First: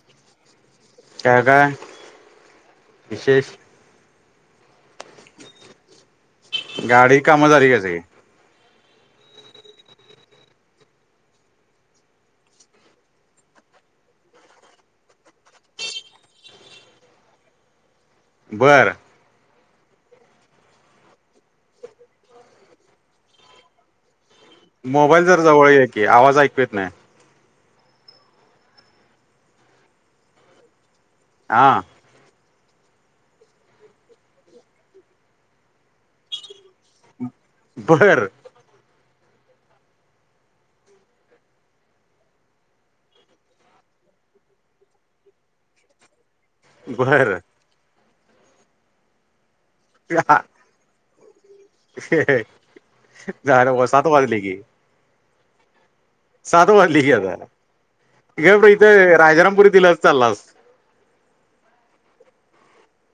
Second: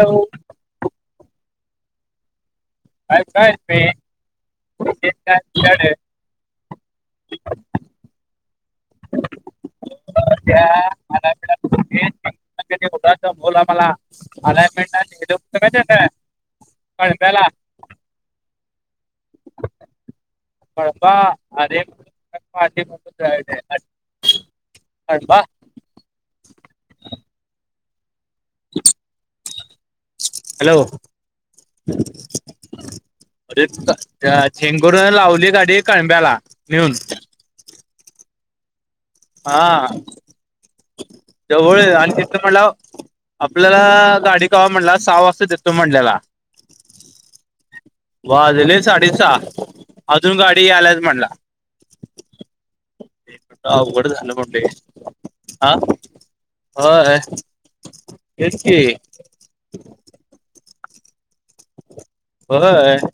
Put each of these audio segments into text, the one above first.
हो [unintelligible] काय? काय? अ विशेष [unintelligible] गाडी काम काम झाली का? सगळी ठ बल आम्हाला मरा [unintelligible] दत कच आहे काय [unintelligible] कळंब्याला. बरं. पपा अरे [unintelligible] मोबाईल जरा जवळ घ्या की आवाज ऐकत नाही. हॅलो. हा. [inaudible] अरे त्या चेगुरून लावली गाडी कळब्याला नेऊन. बरं हा जवळ आणि तिथं मला आपल्याला गाडी कवा म्हणला सहा वाजता देतो म्हणल्याला. बरं.. वाजले साडे सहा अजून गाडी यालाच म्हणला. झालं बाबा सात वाजले की आ. सात वाजले की आता तेच गप की इथं राजारामपुरी दिल असत चाललास. होय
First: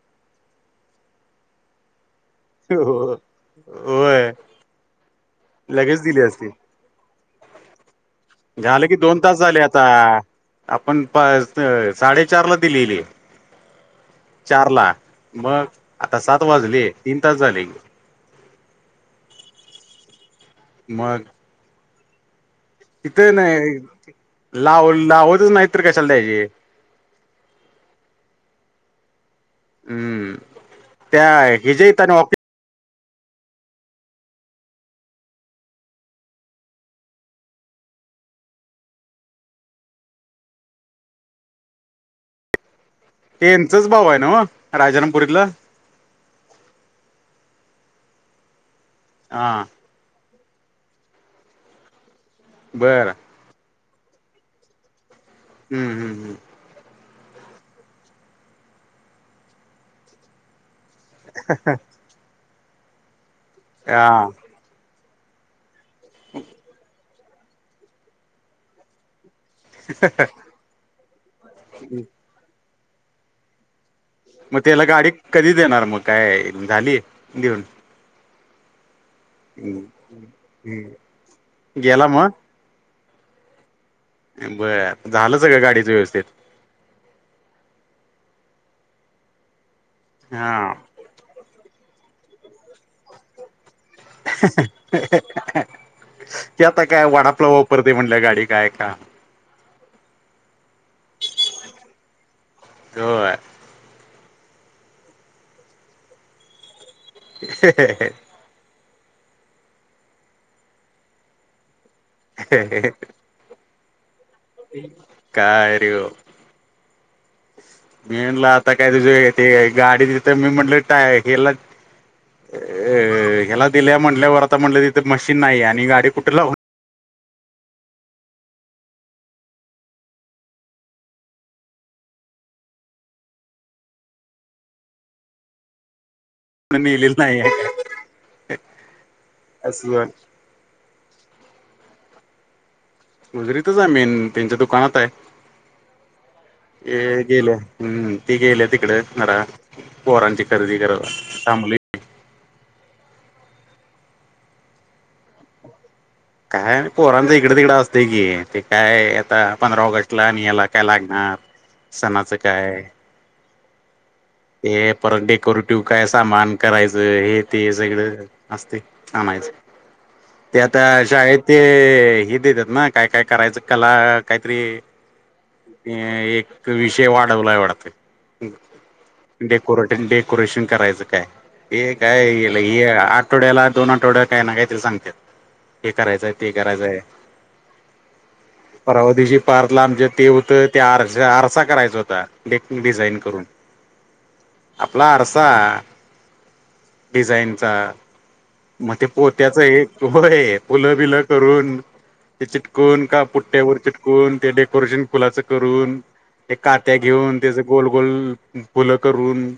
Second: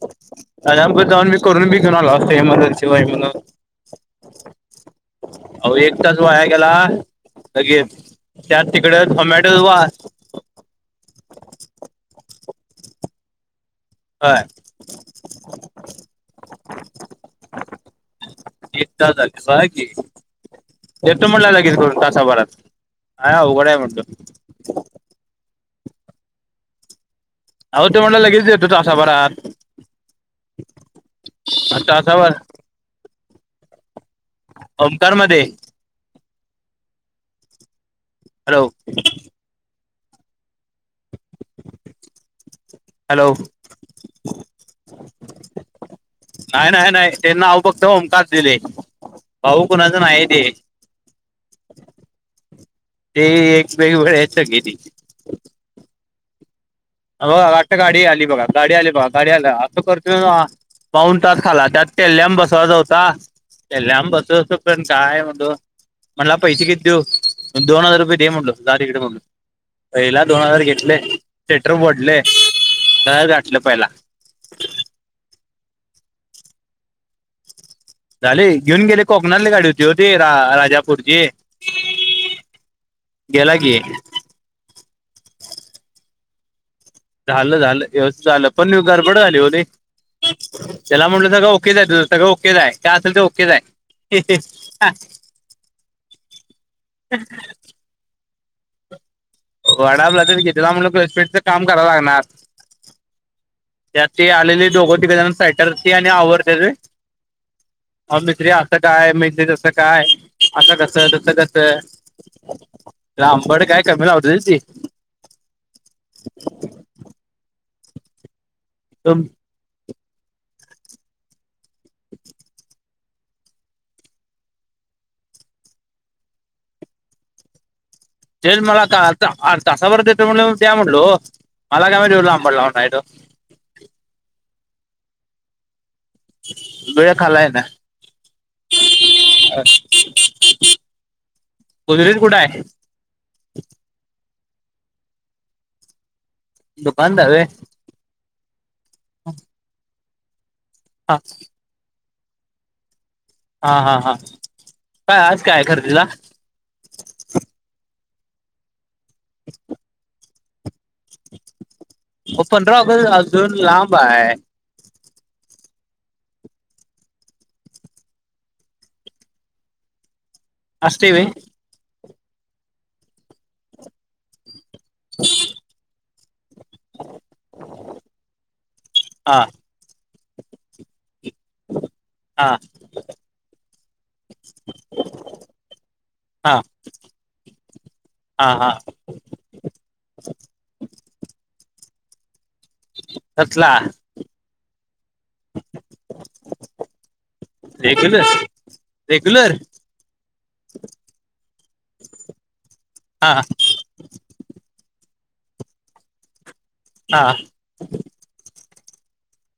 राजारामपुरीत जाऊन मी- करून मी घेऊन आलो असतो ऐमर्जन्सी व्हय म्हणून. होय अरे एक लगेच तास दिली वाया असती गेला लगेच. त्यात झालं की तिकडे दोन तास झाले [unintelligible] वा. आता आपण पाहे च साडेचार ला दिलेली आहे. होय चार ला मग आता सात वाजले तीन तास झाले. तीन तास झालेस होय की देतो म्हणला लगेच करून तासा भरात. तिथं नाही लाव लावतच नाहीत तर कशाला द्यायचे. अहो तो म्हणला लगेच देतो तासा भरात. हम्म त्या हिजे इतना तासाभर ओफी ओंकार मध्ये. हॅलो. हॅलो ते यांचाच भाऊ आहे ना हो राजरामपुरीतला? नाही नाही नाही ते नाव फक्त ओमकार दिलंय हा भाऊ कुणा चा नाहीये ते. बरं ते एक बेळी वळ आहे सगळी ती. हम्म हम्म हम्म. अ बा आता गाडी आली बघा गाडी आली बघा गाडी आल्या असं करतोय पाऊन तास खाला त्यात तेल्याम बसवायचा होता तेल्याम हा बसवतो पण काय. [unintelligible] म्हणला पैसे किती देऊ दोन हजार रुपये दे म्हणटलो जा तिकडे म्हणलो. पहिला दोन हजार घेतले सेटर बोर्डले, घर गाठलं पहिला. मगत्याला गाडी कधी देणार मग काय झाली देऊन? झाले घेऊन गेले कोकणातली गाडी होती हम्म ती रा राजापूरची. गेला मग गेला की. बरं झालं सगळं गाडीचं व्यवस्थित. झालं झालं व्यवस्थित झालं पण गरबड झाली ओ लय. हा त्याला म्हटलं सगंळं ओकेच आहे तुझं सगळ ओकेच आहे काय असलं तर ओकेच आहे. ते आता काय वाडापलाव परती म्हणलं गाडी काय का वडा [unintelligible] घेतेल म्हणला क्लच पेडचा काम कराव लागणार होय. त्यात ते आलेले दोघं-तिघ जण स्वेटरते आणि आवरतेत रे. [unintelligible] हाव मेस्त्री असं काय मेस्त्री तसं काय असं कसं तसं कसं [unintelligible] लांबड काय कमी लावती होती ती. काय रे ओ मी म्हणलं आ ता काय तुझे ते गाडी तिथं मी म्हंटलं टाय गेलात अ ह्याला दिल्या म्हणल्यावर आता म्हटलं तिथे मशीन नाहीये आणि गाडी कुठे लावू तेच मला कळालता आन तासावर देतो म्हणल्यावर द्या म्हणलो मला काय माहित एवढं लांबन लावणं आहे त्यो. वेळ नेलेली नाही खाल्लंय ना आ असं गुजरीेत कुठं आहे? गुजरीतच आहे मेन त्यांच्या दुकानात आहे ये दुकानदार व्हय गेल्या. हम्म ती गेल्या तिकड जरा पोरांची खरेदी करांला हा थांब हा हा हा काय आज काय आहे खरदीला? काय पोरांचं इकडं तिकडं असतय की, ते काय आता पंधरा ऑगस्ट ला आनि हला काय लागणार, सणाचं ओ पंधरा काय ऑगस्ट अजून लांब हाय ते परत डेकोरेटिव काय सामान करायचं, हे ते सगळं असतय आणायचं, ते आता असते व्हय शाळेत ते हे देतेत ना, काय काय करायचं कला, काहीतरी ह [inaudible] अं एक विषय वाढवलाय वाटतं हा डेकोरेटन डेकोरेशन करायचं काय. हे हा काय आठवड्याला दोन आठवड्या काय ना काय तरी सांगत्यात. हे करायचंय ते हा करायचंय. हा हा. पर्वा दिवशी पार्थला आमच्या ते हूतं, त्या आर आरसा करायचा हूता. डे डिझाईन करून. कसला आपला आरसा, डिझाईनचा. बोल [unintelligible] मग ते पोत्याच एक, होय, फुल बिलं करून ते चिटकून का हा पुठा वर चिकटवून, ते डेकोरेशन फुलाच करून, ते कात्या हा घेऊन तेजं गोल गोल फुलं करून,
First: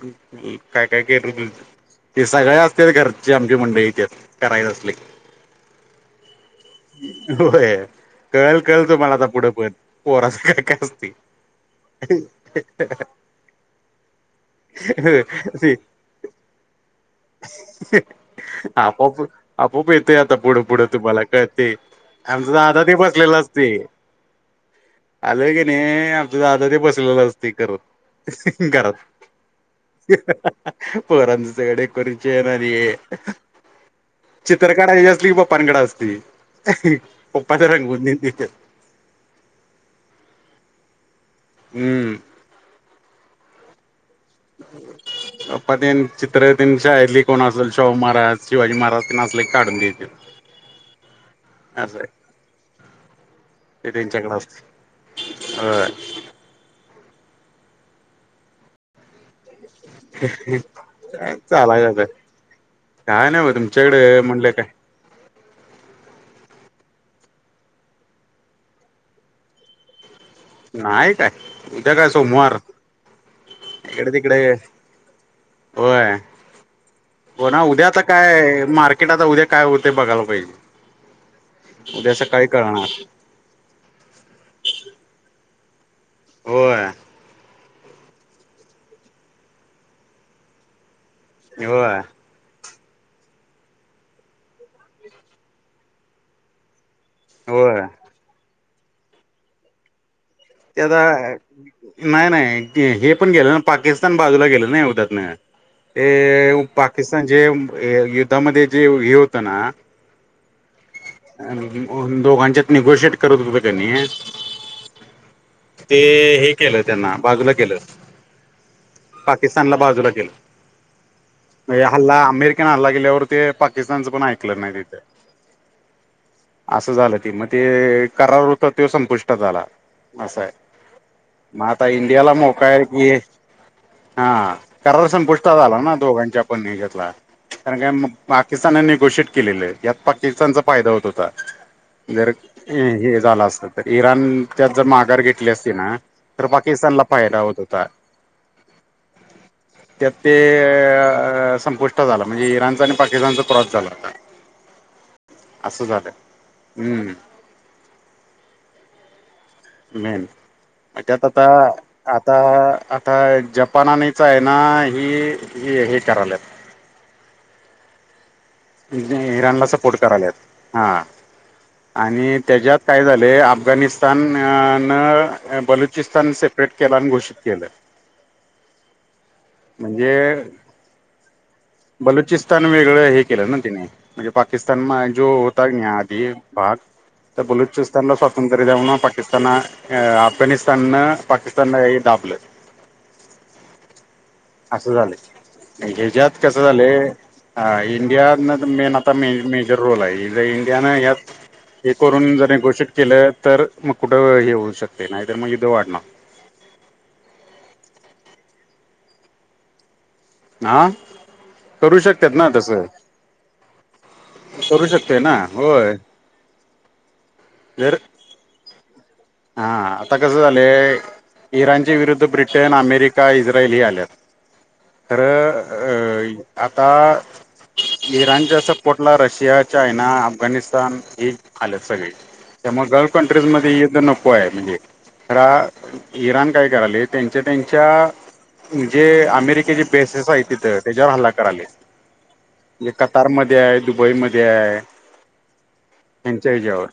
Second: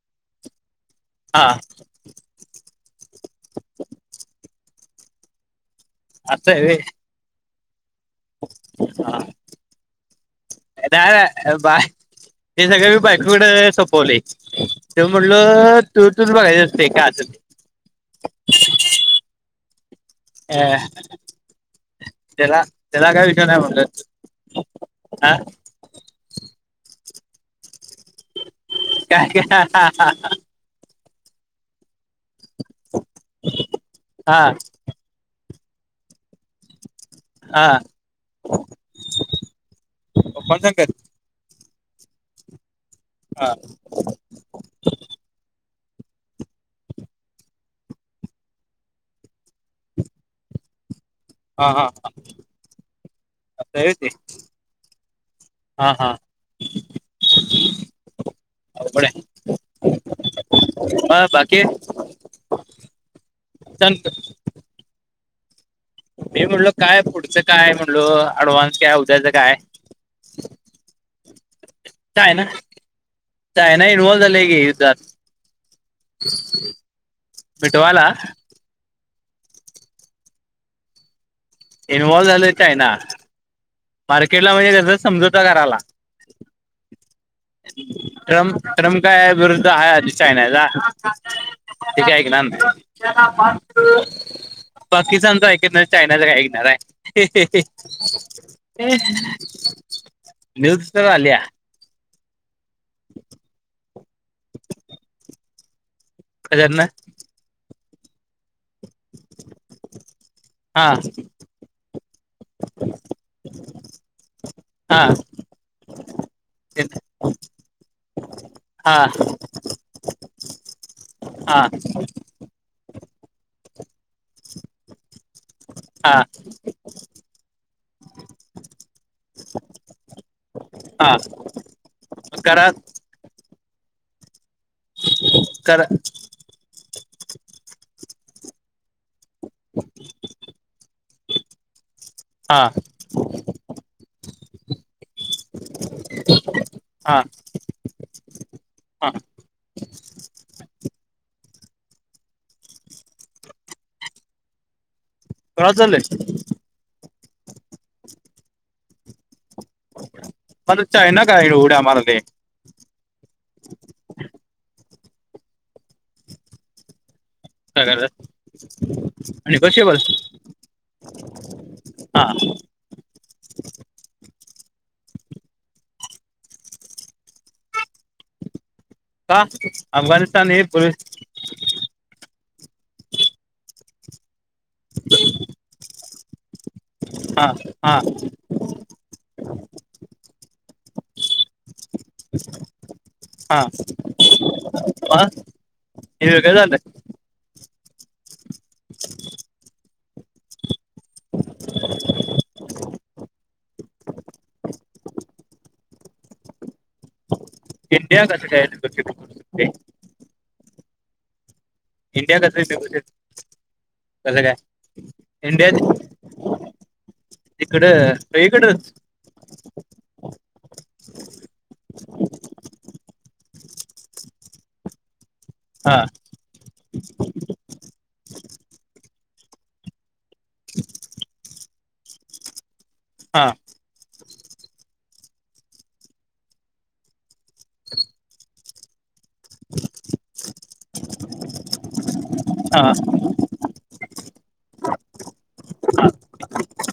काय काय करत हा हूती. ते सगळ्या असत्यात, घरची आमची मंडळी त्यात, करायचं असलं की. असंय व्हय. होय, कळल कळल तुम्हाला आता पुढं पण, पोरा दादा बाय ते सगळं मी बायकुकडं सोपवलर ते म्हणलो तूझ तूच बघायचं असतय, कांय असलं ते. आपोआप अूपआप येतय आता ते पुढं अ पुढं तुम्हाला कळतय, आमचं दादा ते बसलेला असतय. हां. नाही, आमचा दादा ते बसलेला असतय करत,, घरात काय काय हा पोरांचं सगळं डेकोरेशन आणि हे, हा चित्रं काढायची असली कि पपांकडं असतय. हां, [unintelligible] हम्म. हां. ह [inaudible] पप्पा तेन चित्रं तन शाळेतली कोण असल, शाहू महाराज शिवाजी महाराज तेन असलं, काढून देत्यात. हं [inaudible] हा हा, असं आहे असाय वय ते, त्यांच्याकडे असतय होय हा हा. अवघड हाय. काय चालायच आता, काय नाही म सांग तुमच्याकडं म्हणलं काय मी म्हनलो काय, पुढचं काय म्हणलो, अँडव्हान्स काय उद्याचं काय नाय काय, उद्या काय चायना सोमवार. चायना इकडे इनवॉल झालेय तिकडे की युद्धात. होय, हो ना उद्या आता मिटवायला काय मार्के क्रेट आता उद्या काय होतय बघायला पायजे, उद्या सकाळी कळणार. मार्केट ला म्हणजे कसं समजवता करायला. होय. ट्रम्प ट्रम्प काय विरुद्ध हाय आधी चायनाचा. होय ते काही ऐकणार नाही. पाकिस्तानच ऐकत नाही चायनाच काय ऐकणार आहे. होय. ते न्यूज तर आता आल्या. नाही नाही हे पण गेलं पाकिस्तान बाजूला गेलं ना युद्धातन. ते कशातनं पाकिस्तान जे युद्धामध्ये जे हे होत ना. हां. दोघांच्यात निगोशिएट करत होतं कणी. हा ते हे केलं त्यांन बाजूला केलं. हां. त्यानंला बाजूला केलं हा म्हणजे हल्ला अमेरि हल्ला केल्यावर ते पाकिस्तानचं पण ऐकलं नाही तिथे. हा. असं झालं ते मग ते करार होता त्यो संपुष्टात आला असंय. हा मग आता इंडियाला मोका करा आहे कि हा. करार संपुष्टात आला करा ना दोघांच्या पण हेज्यातला कारण काय पाकिस्तानानी घोषित केलेलं यात पाकिस्तानचा फायदा होत होता. जर हा हे झालं असत तर इराण त्यात जर माघार घेतली असती ना. तर पाकिस्तानला फायदा होत होता. ह [inaudible] हा. त्यात ते संपुष्ट झालं म्हणजे इराणचं आणि पाकिस्तानचा क्रॉस झाल आता. करा असं झालं चाललंय हम्म. मेन मला चायना त्यात आता काय उड्या मारले आता आ.. आता जपान आणि चायना हे हे हे कराल्यात. काय करल्यात? इराणला सपोर्ट कराल्यात हां हा आणि त्याज्यात. काय झाले अफगाणिस्तान न बलुचिस्तान सेपरेट केला आणि घोषित केलं. का? म्हणजे अफगानिस्तान हे बुल बलुचिस्तान वेगळं हे केलं ना तिने. म्हणजे पाकिस्तान म जो होता नि आधी भाग. तर हा हा बलुचिस्तानला स्वातंत्र्य द्या म्हणून पाकिस्तान.. अफगाणिस्तान न पाकिस्तानला हे दाबले. हं [unintelligible] असं झालं ह्या ज्यात. हे वेगळं कसं झालं झालायं अ इंडिया नन. मेन आता मेजर रोल आहे इंडियानं हयात. हे करून जर घोषित केलं तर मग कुठं हे होऊ शकते. नाही तर मग युद्ध वाढणार. इंडिया कंस काय? [unintelligible] हा. करू शकतेत इंडिया ना कसं तसं डेप्युटेड कसं काय करू शकते ना होय. जर इकडं सगळी कडच हा आता कसं झालं. इराणच्या विरुद्ध ब्रिटेन, अमेरिका, इस्रायल, हे आल्यात,, हा खरं आता, इराणच्या सपोर्टला रशिया, चायना, अफगाणिस्तान, ही आल्यात सगळी, त्यामुळं गल्फकंन्ट्रीच हा मध्ये युद्ध नको होय म्हणजे, खरा, इराण काय कराले त्यांच्या त्यांच्या जे अमेरिकेचे बेसेस हायत तिथं, त्याच्यावर हल्ला करालेय. हा एक कतार मध्ये आहे, दुबई मध्ये आहे, ह्यांच्या हच्यावर.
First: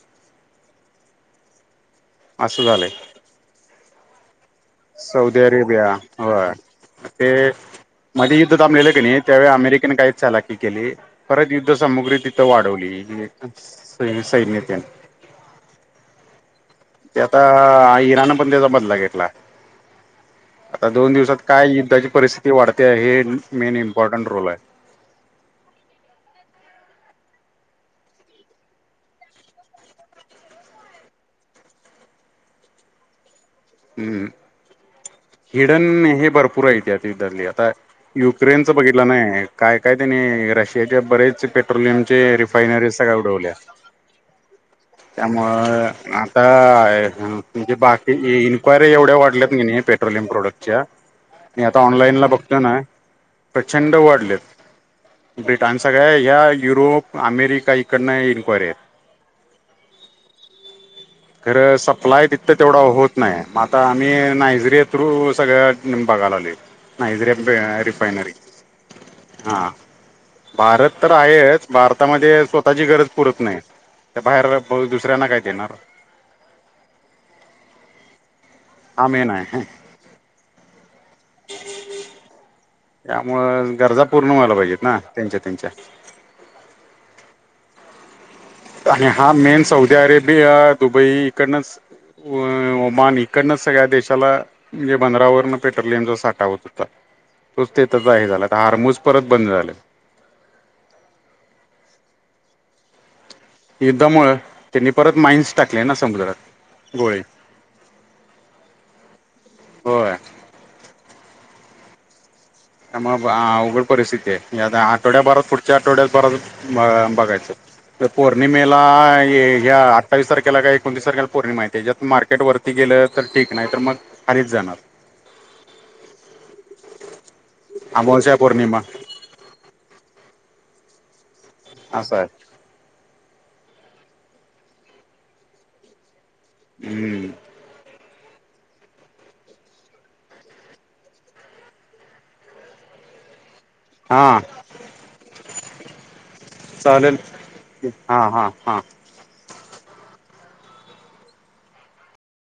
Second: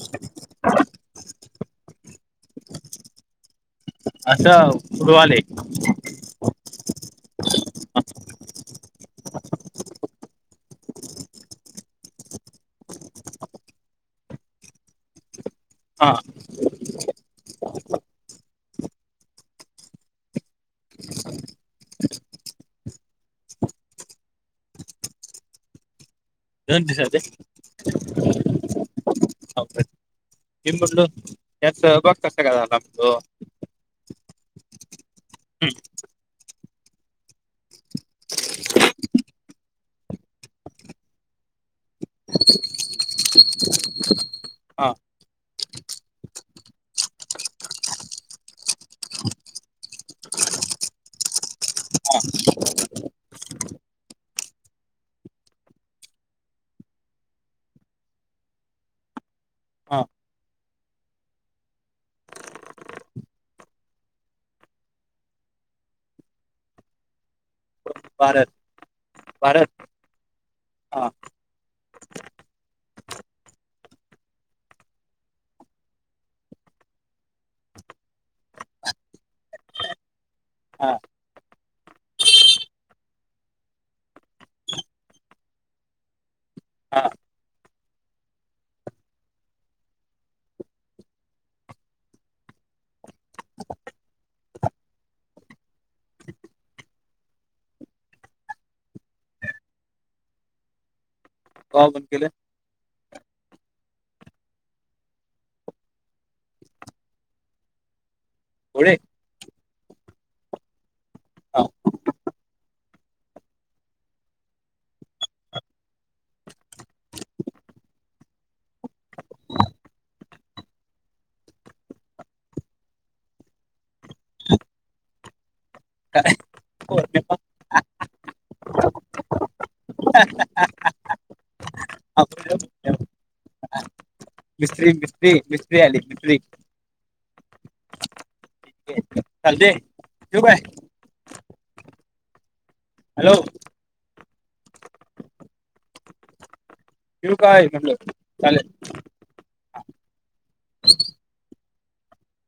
असं झालंय. असं उडवाले सौदी अरेबिया, होय, हे मधी युद्ध थाबलेलं क नाही, त्यावेळी अमेरिकेनं काय चालाखी केली, परत युद्ध सामुग्री तिथं वाढवली, सैन्यात त्या. हां हां. ते आता इराण पण त्याचा बदला घेतलाय. आता दोन दिवसात काय युद्धाची परिस्थिती वाढत्या, हे मेन इम्पॉर्टंट रोल हाय. दोन दिवसांत हो ईऊन बसलो,, यात सहभाग कसा काय झाला म्हणालो? हम्म,, हिडन हे भरपूर आहे तिधली आता युक्रेनचं बघितलं नाही, काय काय त्यानी रशियाच्या बरेच पेट्रोलियम चे फयनारीज सगळ्या उडवल्या हा. त्यामुऴं आता, म्हणजे बाकीची इनक्वायरी एवढ्या वाढल्यात क नाही, पेट्रोलियम प्रोडक्ट च्या, मी आता ऑनलाईन ला बघतो ना, प्रचंड वाढल्यात. ब्रिटान, सगळं ह्या युरोप, अमेरिका इकडन इन्क्वायरी आहेत. हा खरं सप्लाय तिथं तेवढा होत नाहीय, मग आता आम्ही नायजेरिया थ्रू सगळ्या बघायला लागलोय. नायजेरिया रिफानरी भारत हां. भारत भारत हा तर आहेच, भारतामध्ये स्वतःची गरज स्वतः ता पुरत नाही. त्या बाहेर रफु दुसऱ्यांना काय देणार. हा मेन हाय, ह हा हम्म हम्म. त्यामुळं गरजा पूर्ण व्हायला पाहिजेत ना, त्यांच्या त्यांच्या. हा आणि हा मेन सौदी अरेबिय, दुबई, इकडनंच ओमान, इकडनंच सगळ्या देशाला म्हणजे बंदरावरन पेट्रोलियमचा साठा होत होता. तोच तिथं चा हे झाला, आता हार्मूज परत बंद झालं. का ओ बंद केलं? युद्धामुंळं,, त्यांनी परत माइन्स टाकले ना समुद्रात गोळे. पुढे होय. त्यामुळं अवघड परिस्थिती हाय, ह्या आठवड्या भरात, पुढच्या आठवड्यात भरात मऽ बघायचं पौर्णिमेला हे,, ह्या आठ्ठावीस तारखेला काय एकोणतीस तारखेला पौर्णिमा हाय, त्याज्यात मार्केटवर ती गेलं तर ठीक, नाही तर मग खालीच जाणार. आमोश्या पौर्णिमा. ह हा‌ असंय. मिस्त्री मिस्त्री मिस्त्री आली मिस्त्री. हम्म. चालतय, ठेवू काय? हॅलो हां. चालेल ठेवू काय हां हां हां म्हटलं?